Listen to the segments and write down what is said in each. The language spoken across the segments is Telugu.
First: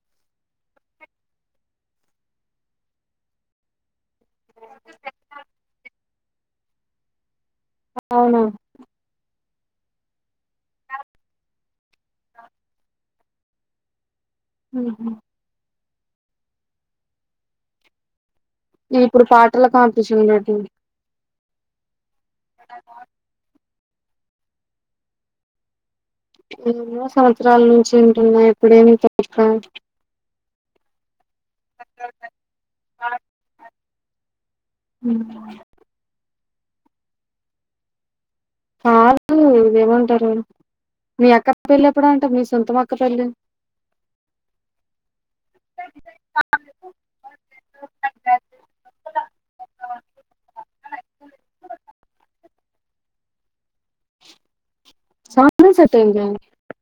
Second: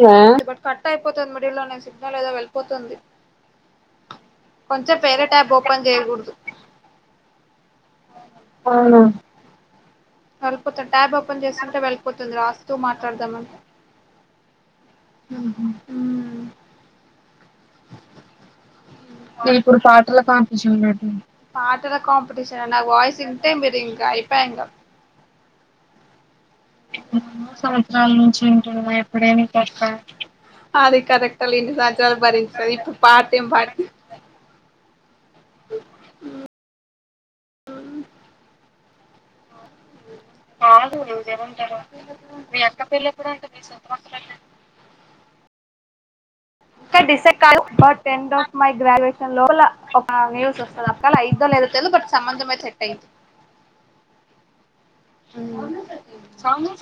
వ్యా బట్ కట్ అయిపోతాది మిడిల్లోనె సిగ్నల్ ఏదో వెళ్ళిపోతుంది. కొంచెప్ వేరే ట్యాబ్ ఓపెన్ చేయకూడదు. అవునా వెళ్ళపోతుంది ట్యాబ్ ఓపెన్ చేసుకుంటె వెళ్ళిపోతుంది రాస్తూ మాట్లాడదామంటె ఉహు ఇప్పుడు ఎ పాటల ఇప్పుడు పాటల కాంపిటీషన్ పెట్టింది కాంప్టిషన్ పెట్టింది. పాట్ టల కాం పుడిషా నా వాయిస్ ఇంటే మీరు ఇం గ అయిపయే ఇంగ ఎన్నో సంవత్సరాల నుంచి ఉంటున్నా ఎప్పుడేమి తొక్క మ్మ్ కాదు ఇదేమంటారు కాదు నువ్వు మీ అక్క జరంటారు పెళ్ళి ఎప్పుడంట [inaudible] మీ సొంతం అక్క పెళ్ళి పెళ్లేప్పుడంట మీ సొంతమక్క [inaudible] ఇంకా డిసైడ్ కాలే but end of my graduation లో ఒక న్యూస్ వస్తదక్క అలా అయిదో లేదో తెలీదు బట్ సంబంధం అయితే చానా సెట్ అయిందా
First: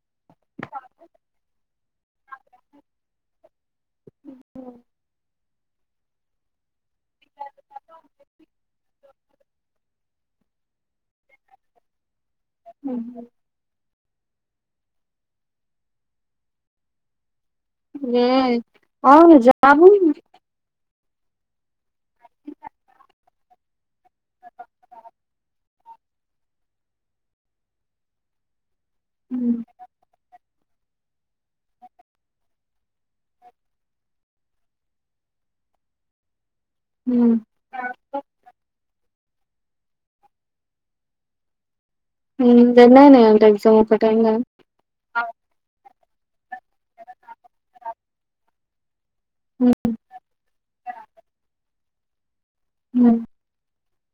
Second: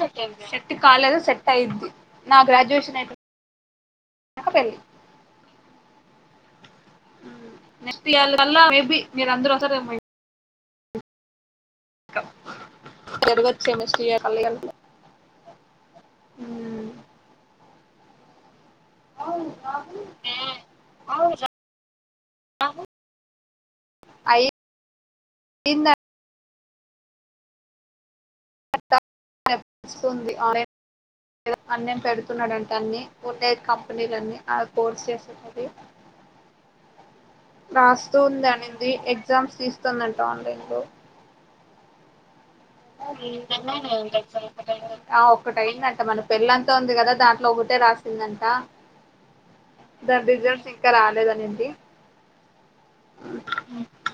సెట్టై సెట్ కాలేదు సెట్ అయిద్ది నా గ్రాడ్యుయేషన్ అయితే నక పెళ్ళి నెక్స్ట్ [unintelligible] మేబి మీరు అందరూ వస్తారు ఏమో ఉహు. జరువత్ సమస్య కళ్ళు [inaudible] మ్మ్ ఏ అవును జాము అవుర అవు ఐ అయిందా [inaudible] స్తుంది ఆ ఏదో అన్నేం పెడుతున్నాడంటా అన్ని ఉండే కంపెనీలన్నీ ఆ కోర్స్ చేస్తుంటది రాస్తూ ఉందనింది ది ఎగ్జామ్స్ తీస్తుందంట ఆన్లైన్లో రెండయినాయంట ఎగ్జామ్ ఒకటైందా ఆ ఒక్కటయింది అం ట మన పెళంతా ఉంది కదా దాంట్లో ఒకటే రాసిందంట దాని రిజల్ట్స్ ఇంకా రాలేదనింది మ్మ్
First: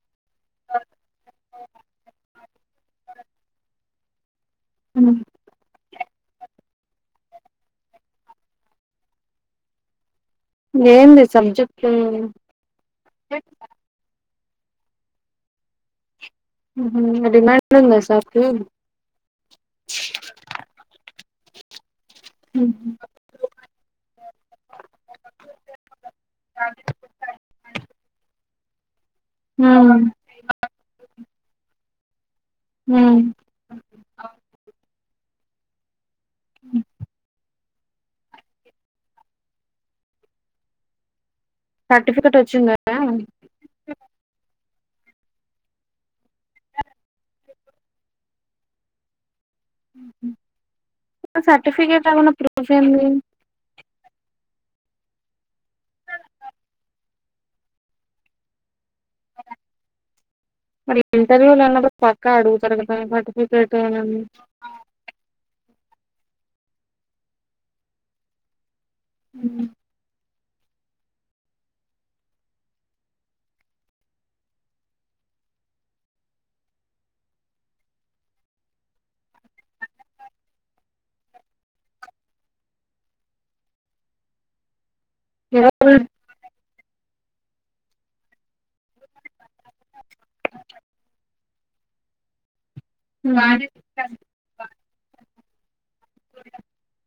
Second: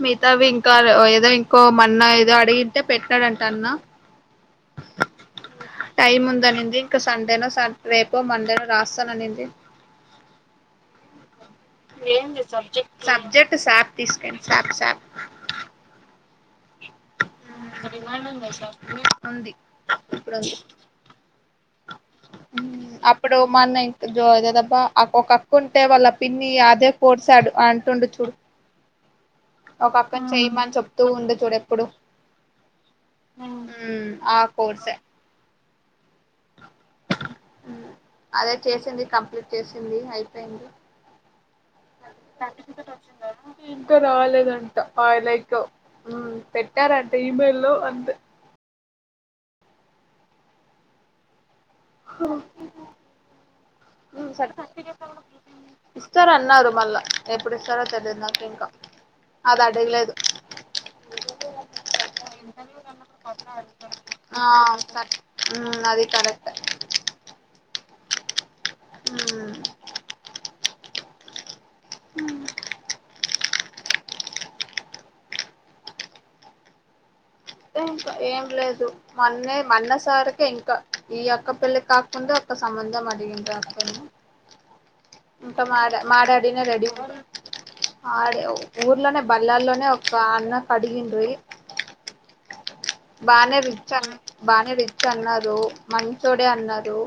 మీ తవింకారు ఓ ఏదో ఇంకో మన్న ఏదో [unintelligible] తే పెట్టాడంట తన్న మ్మ్ టైమ్ ఉందనింది ఇంకా సండే నో సాట్ రేపో మండే నో రాస్తాననింది ఏంది సబ్జెక్ట్ ఏంది సబ్జెక్టు సాత్ సాత్ మ్మ్ హు డిమాండ్ ఉందసలికి ఉంది ఇప్పుడు ఉంది అప్పుడు మొన్న ఇత్ జొదెదబ్బా అక్ ఒకక్క ఉంటే వాళ్ళ పిన్ని అదే కోర్సాడు అంటుండు, చూ ఒక అక్కని చేయమని చెప్ తో ఉండె చూడె ప్పుడు ఆ కోర్సే హ్ అదే చేసింది కంప్లీట్ చేసింది, అయిపైంది. సర్టిఫికెట్ వచ్చిందా ఇంకా రాలేదండ్. ట్ పైలెక్ హు పెట్టారంటే ఈమెయిల్ లో అంతె స ర్టిఫికెట్ ఏమన్న ప్రూఫ్ ఏంది. ఇస్తారా అన్నారు మళ్ళా, ఎప్పుడు ఇస్సారో తెలిద్ నాకింకా అద్ అడగలేదు. తెలివి లేండదు. పక్క అడుగుతరు కదా సర్టిఫికెటు ఆ కరెక్ట్ మ్ అది కరెక్ట్ మ్ హు ఉ తే ఇంకా ఏం లేదు మొన్నె మన్నసారికి ఇంకా, ఈ అక్క పెళ్లి కాకుండా ఒక్క సంబంధం అడిగింర క ఇంకా ఎవరు మార మారడిన రెడి ఆడి ఊర్లోనే బల్లాల్లోనే ఒక అన్నకు అడిగిండ్రి బానే రిచ్చన్ బానే రి అన్నారు. మంచోడే అన్నారు.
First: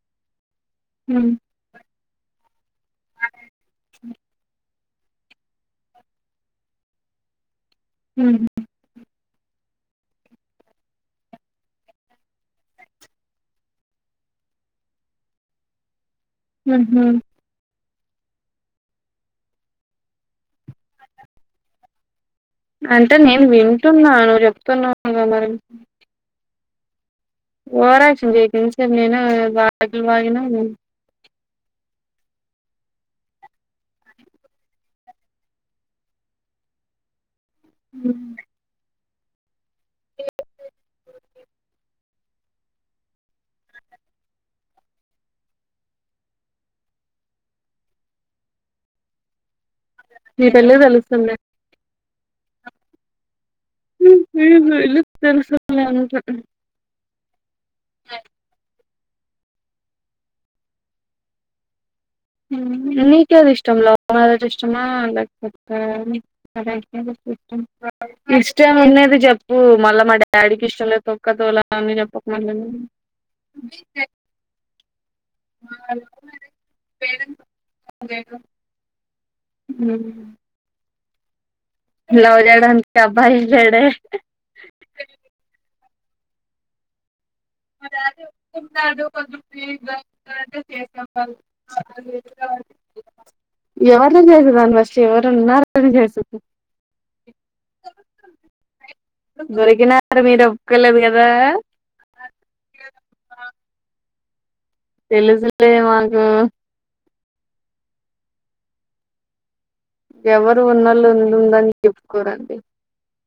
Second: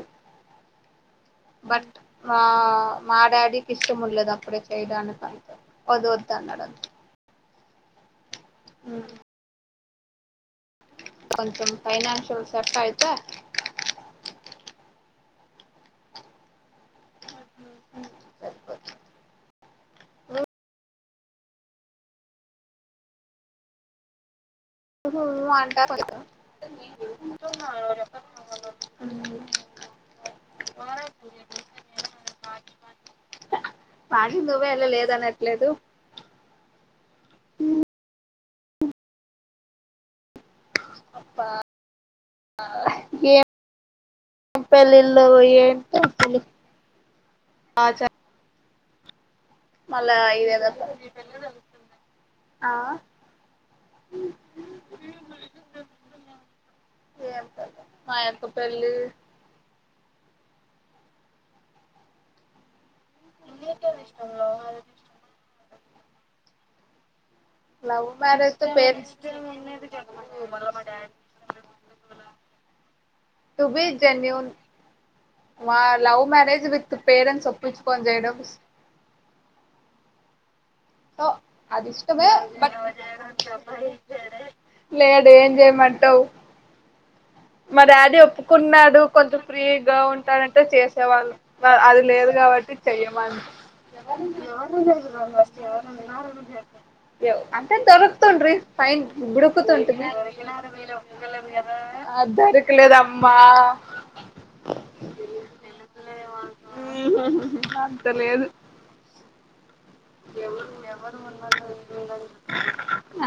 హు బట్ మా మా డాడికి ఇష్టములేదు అప్పుడె ఎడనుకా వద్ వద్దు అన్నడ హు ఉ కొంచం ఫైనాన్షియల్ సెట్ ఆయితే హుహూ సరిపో అంటే నేను వింటున్నాను చె [unintelligible] మరి అంటా ఓవరెక్షన్ జెయకుఇంతసెప్ నెనే వాగిల్ వాగిన వాగింది నువ్వే లే లేదనట్లేదు మ్ ఏం.. ఏం పెళ్లిళ్లో ఏంటొ తల్లి ఆచా మళ్ళా నీ ఇదేదొ పెళ్ళి తెలుస్తుంది ఆ.... ఇలు తెలుస ఉంట ఏం పెళ్ళి మా యొక్క [unintelligible] పెళ్ళి మ్ నీకు ఏది ఇష్టం లవ్ మెరేజ్ ఇష్టమా లేకపోతే ఎరేంజ్ మెరేజ్ మ్ హు లవ్ హూ మ్యారేజ్ తో ఇష్టం పేరెంట్స్ ఉన్నది చెప్పూ మళ్ళా మా డాడీకి ఇష్టం లేదు తొక్క తోలు అని చెప్పుకు మళ్ళీ నువు టూ బి జన్యూన్ మా లవ్ మ్యారేజ్ విత్ పేరంట్స్ మళ్ళీ ఒప్పించుకోని చేయడం మ్ ఒ అది ఇష్టమే బట్ అబ్బాయి లేడే లేడు ఏంచెయ్ మ ఔ మా డాడీ ఒప్పుకున్నాడు న్నాడు కొంచెం ఫ్రీగా అంటే ఉంటాడంటే చేసాం చేసేవాళ్ళు వాళ్ళు అది లేదు కాబట్టి చెయ్యమని ఎవరిని చేసుదాని ఫస్ట్ [unintelligible] అంతేనా దొరక్ తుండ్రీ ఫైన్ బుడుకుతుంటుంది దొరికినారు మీరు ఒప్పుకోలేదు కదా దొరకలేదమ్మా తెలుసు లే మాకు అంత లేదు ఎవరు ఉన్నోళ్ళు ఉందని చెప్పుకోరండి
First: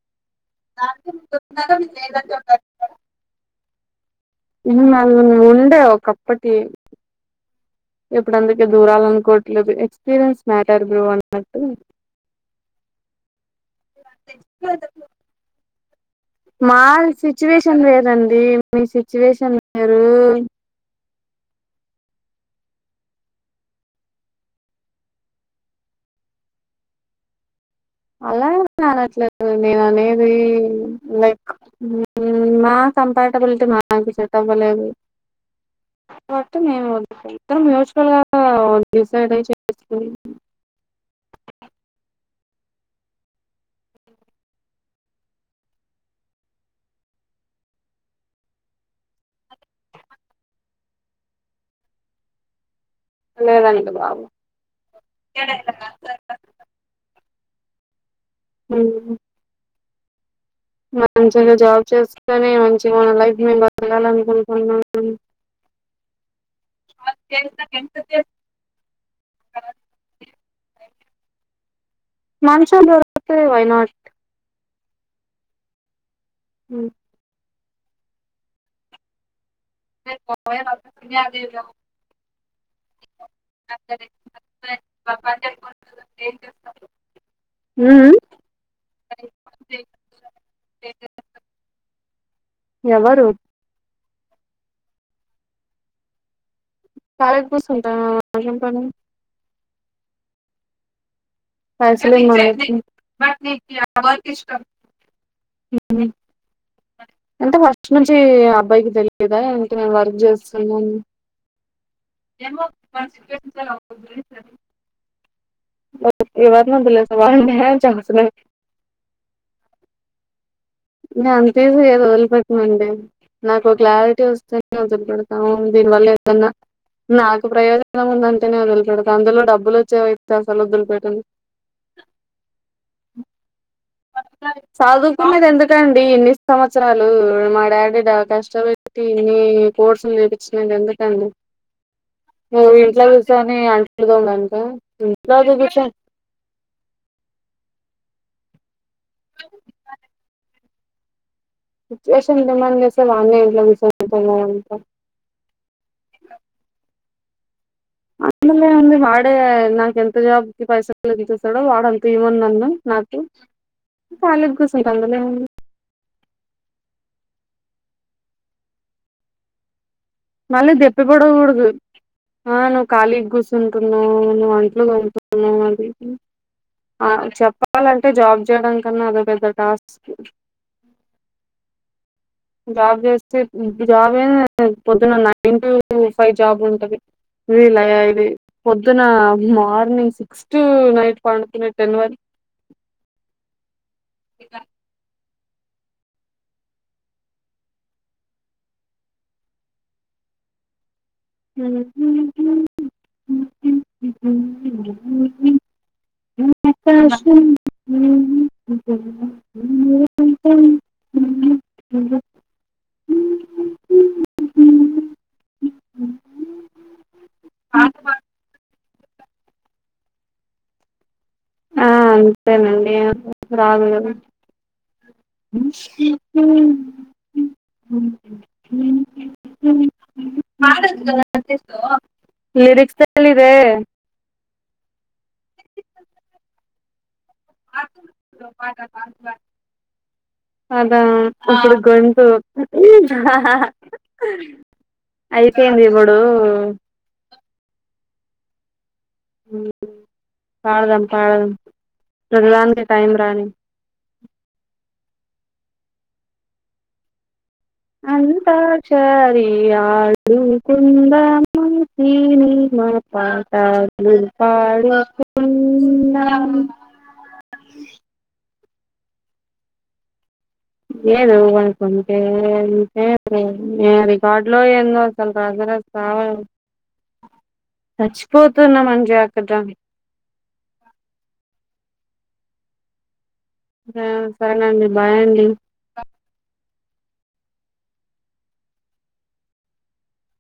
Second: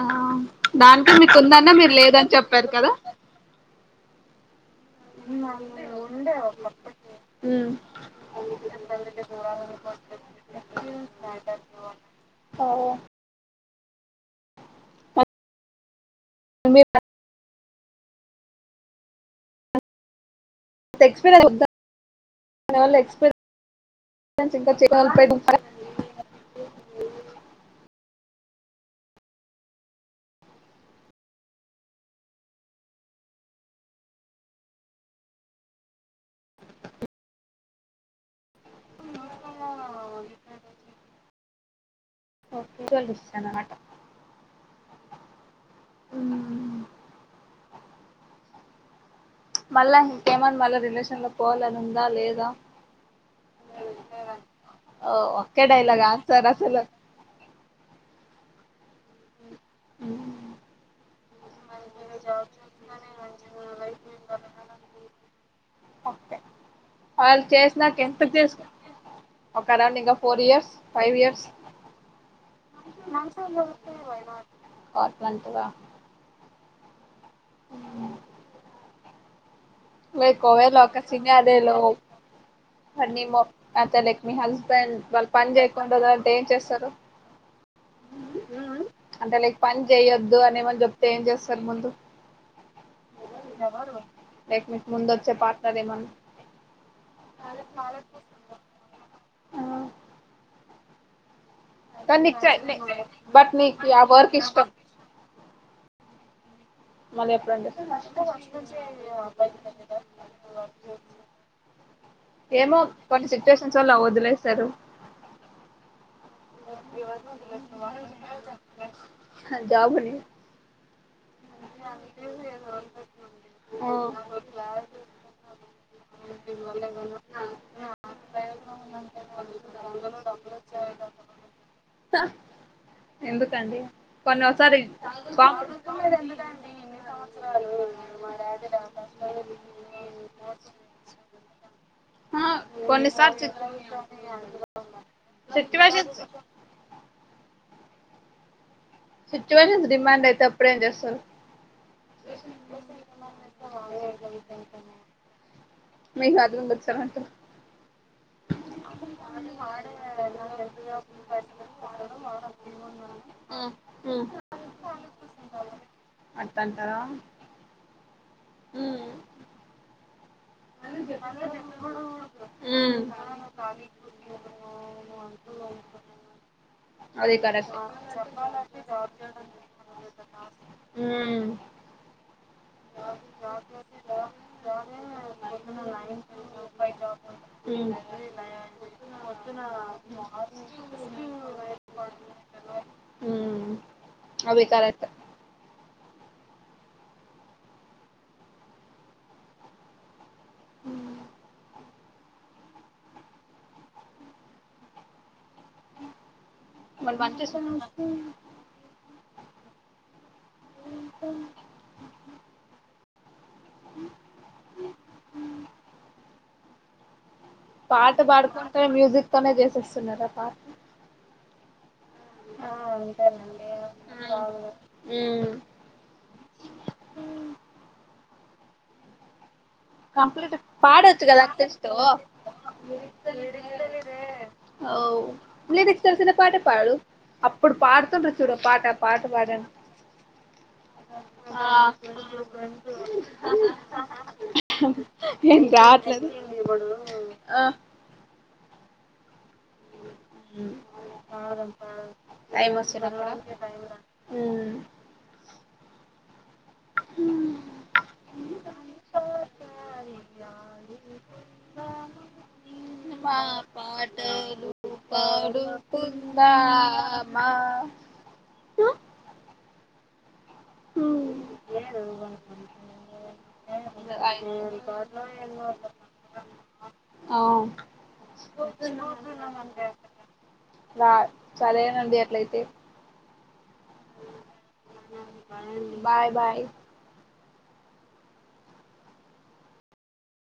ఆమ్ దానికి మీకు ఉందన్న మీరు లేదని చెప్పారు కదా [unintelligible] ఉండె ఒకప్పటి ఇప్పుడందుకే దూరాలనుకోట్లేదు ఎక్స్పీరియన్స్ మ్యాటర్ బ్రో అన్నట్టు [unintelligible] [inaudible] మా సిచువేషన్ లేేదండీ మీ సిచ్యువేషన్ వేరు ఎక్స్పీరన్స్ ద్ధనే వాళ్లు ఎక్స్పీరన్స్ [inaudible] అలా అనట్లేదు నేను అనేదీ లైక్ మా కంపాటబిలిటీ మాకు సెట్ అవ్వలేదు కాబట్టి మేము ఇద్దరం మ్యూచువల్ గా డిసైడ్ అయి చేప్పేసుకున్నాము ఓకే చలిచ్చ నాటా [unintelligible] హుమ్మ్ మళ్ళా ఇంకేమన్నా మళ్ళా రిలేషన్ లో పోవాలని ఉందా లేదా లేదండి బాబు ఒకే డైలాగ్ ఆన్సర్ అసలు ఉహ్మ్ ఉహ్మ్ మంచిగా జాబ్ చేస్కోని మంచిగా మన లైఫ్ మేము బతకలాలనుకుంకూన్నా ఓకే వాళ్ళు చేసినక ఎంతసుకో ఒక అరౌండ్ ఇంకా ఫోర్ ఇయర్స్, ఫైవ్ ఇయర్స్ మంచోరుకుతే వైనాట్ అట్లాంతర ఉహ్మ్ లైక్ ఒకవేళ ఒక సినదేలో. అన్నిలో అంటే లైక్ మీ హస్బెండ్ వాళ్ళు పని చేయకుడాదు అంటే ఏం చేస్తారు. అంటే లైక్ పని చేయొద్దు అనివాళ్ళు చెప్తే ఏం చేస్తారు ముందు. ఎవరు లైక్ మీకు ముందు వచ్చే పార్ట్నర్ ఏమన్నా. కలిగాకుసుంటను ఏం పని ఆ, కానీ నీకు పైసలున్నొడేతే. చ బట్ నీకు ఆ వర్క్ ఇష్టం మళ్ళీ ఎప్పుడంటే చెప్పి అబ్బాయికి తెలియదా ఏంటి నేను వర్క్ చేస్తున్నాను ఏమో కొన్ని సిచ్యువేషన్స్ వాల్ల వదిలేస్తారు. బ ఆహా జాబ్ నేను అంతసి ఏది వదిలిపెట్టనండి. నాకు హ క్లారిటీ వస్తేే వదిలిపెడతాను. దీని వల్ల ఏదన్నా నాకు ప్రయోజనం ఉందంటే. నేను వదిలిపెడతాం అందులో డబ్బులు వచ్చే వ్యతే అసలు వదిలిపెట్టడి. హా ఎందుకండి కొన్ని ఒకసారి చదువుకునేది కాం ఎందుకండి. ఇన్ని సంవత్సరాలు మా డాడీడా కష్టపెట్టి ఇన్ని కోర్సులు నేర్పించినది ఎందుకండి. ఆ నువ్ ఇంట్లో కొన్నిసార్లు సి కూసోని అంట్లుతొమదానిక తోమడానికా. సిచ్యువేషన్స్ సిచ్యూవేషన్స్ డిమాండ్ అయితేప్ అప్పుడేంచేస్తరు. సిచ్యూవేషన్ డిమాండ్ చేస్తే వాళ్లే ఇంట్ల కుసోని తిన్నావ్ అం మీకు అర్థం అందులోముంది వాడే నాకు ఎంత జాబ్కిి పైసాించూస్తాడో వాడ అంతే ఇమన్నాం నాకి వచ్చారంటారు కాలీ కుసుంట అందులోముంది. అన్ తంటారా ఉహ్మ్ మళ్ళీ దెప్పి పొడవకూడదు ఆ నువ్వు ఉహ్మ్ ఖాళీగా కూర్చుంటున్నావు నువ్వు అంట్లు తోముతున్నావు అది ఇది ఆ ఆది కరెక్ట్ చెప్పాలంటే జాబ్ చేయడం కన్నా అదో పెద్ద టాస్క్ ఉహ్మ్ జాబ్ చేస్తే ఉత్ జాబ్ ఐన ఏ పొద్దునా లే ఎన్ ఫైవ్ జాబ్ ఉంటంది. ఉమ్ ఉమ్ వీలది పొద్దున మార్నింగ్ సిక్స్ టు నైట్ పండుకున్నా టెన్ వరకి ఉహ్మ్ అవి కరెక్టే ఉహ్మ్ ఉహ్ మళ్ళ మంచి పాట ఆకాశం పాడుకుంటనే మ్యూజిక్ తోనే చేసేస్తున్నారా పాట ఆ అంతేనండి రాదు ఉమ్ హమ్ కంప్లీట్ పాడొచ్చు కదా అట్లీస్ట్ అఓ లిరిక్స్ తెల్సిన పాట పాడు అప్పుడు పాడుతుండ చూడ పాట పాట పాడను ఆ ఇప్పుడు గొంతు ఉం అయిపోయింది ఇప్పుడు రాట్లేదా ఉమ్ టైం ప్రతిదానికి వచ్చ రాని ఉమ్ హమ్ అంతా క్షారి ఆడు కుందాం సినిమా మా పాటలు పాటలు పాడుకున్నామ పాడుకుందామా తు లేదు వార్క్ కుంటేే రికార్డు లో ఏందో అసలు రాజరాస్ చావ ఆ చచ్చిపోతున్నామంటే అక్కడ డిట్లాయితే ఆ సరేనండి బాయ్ అండి బాయ్ బాయ్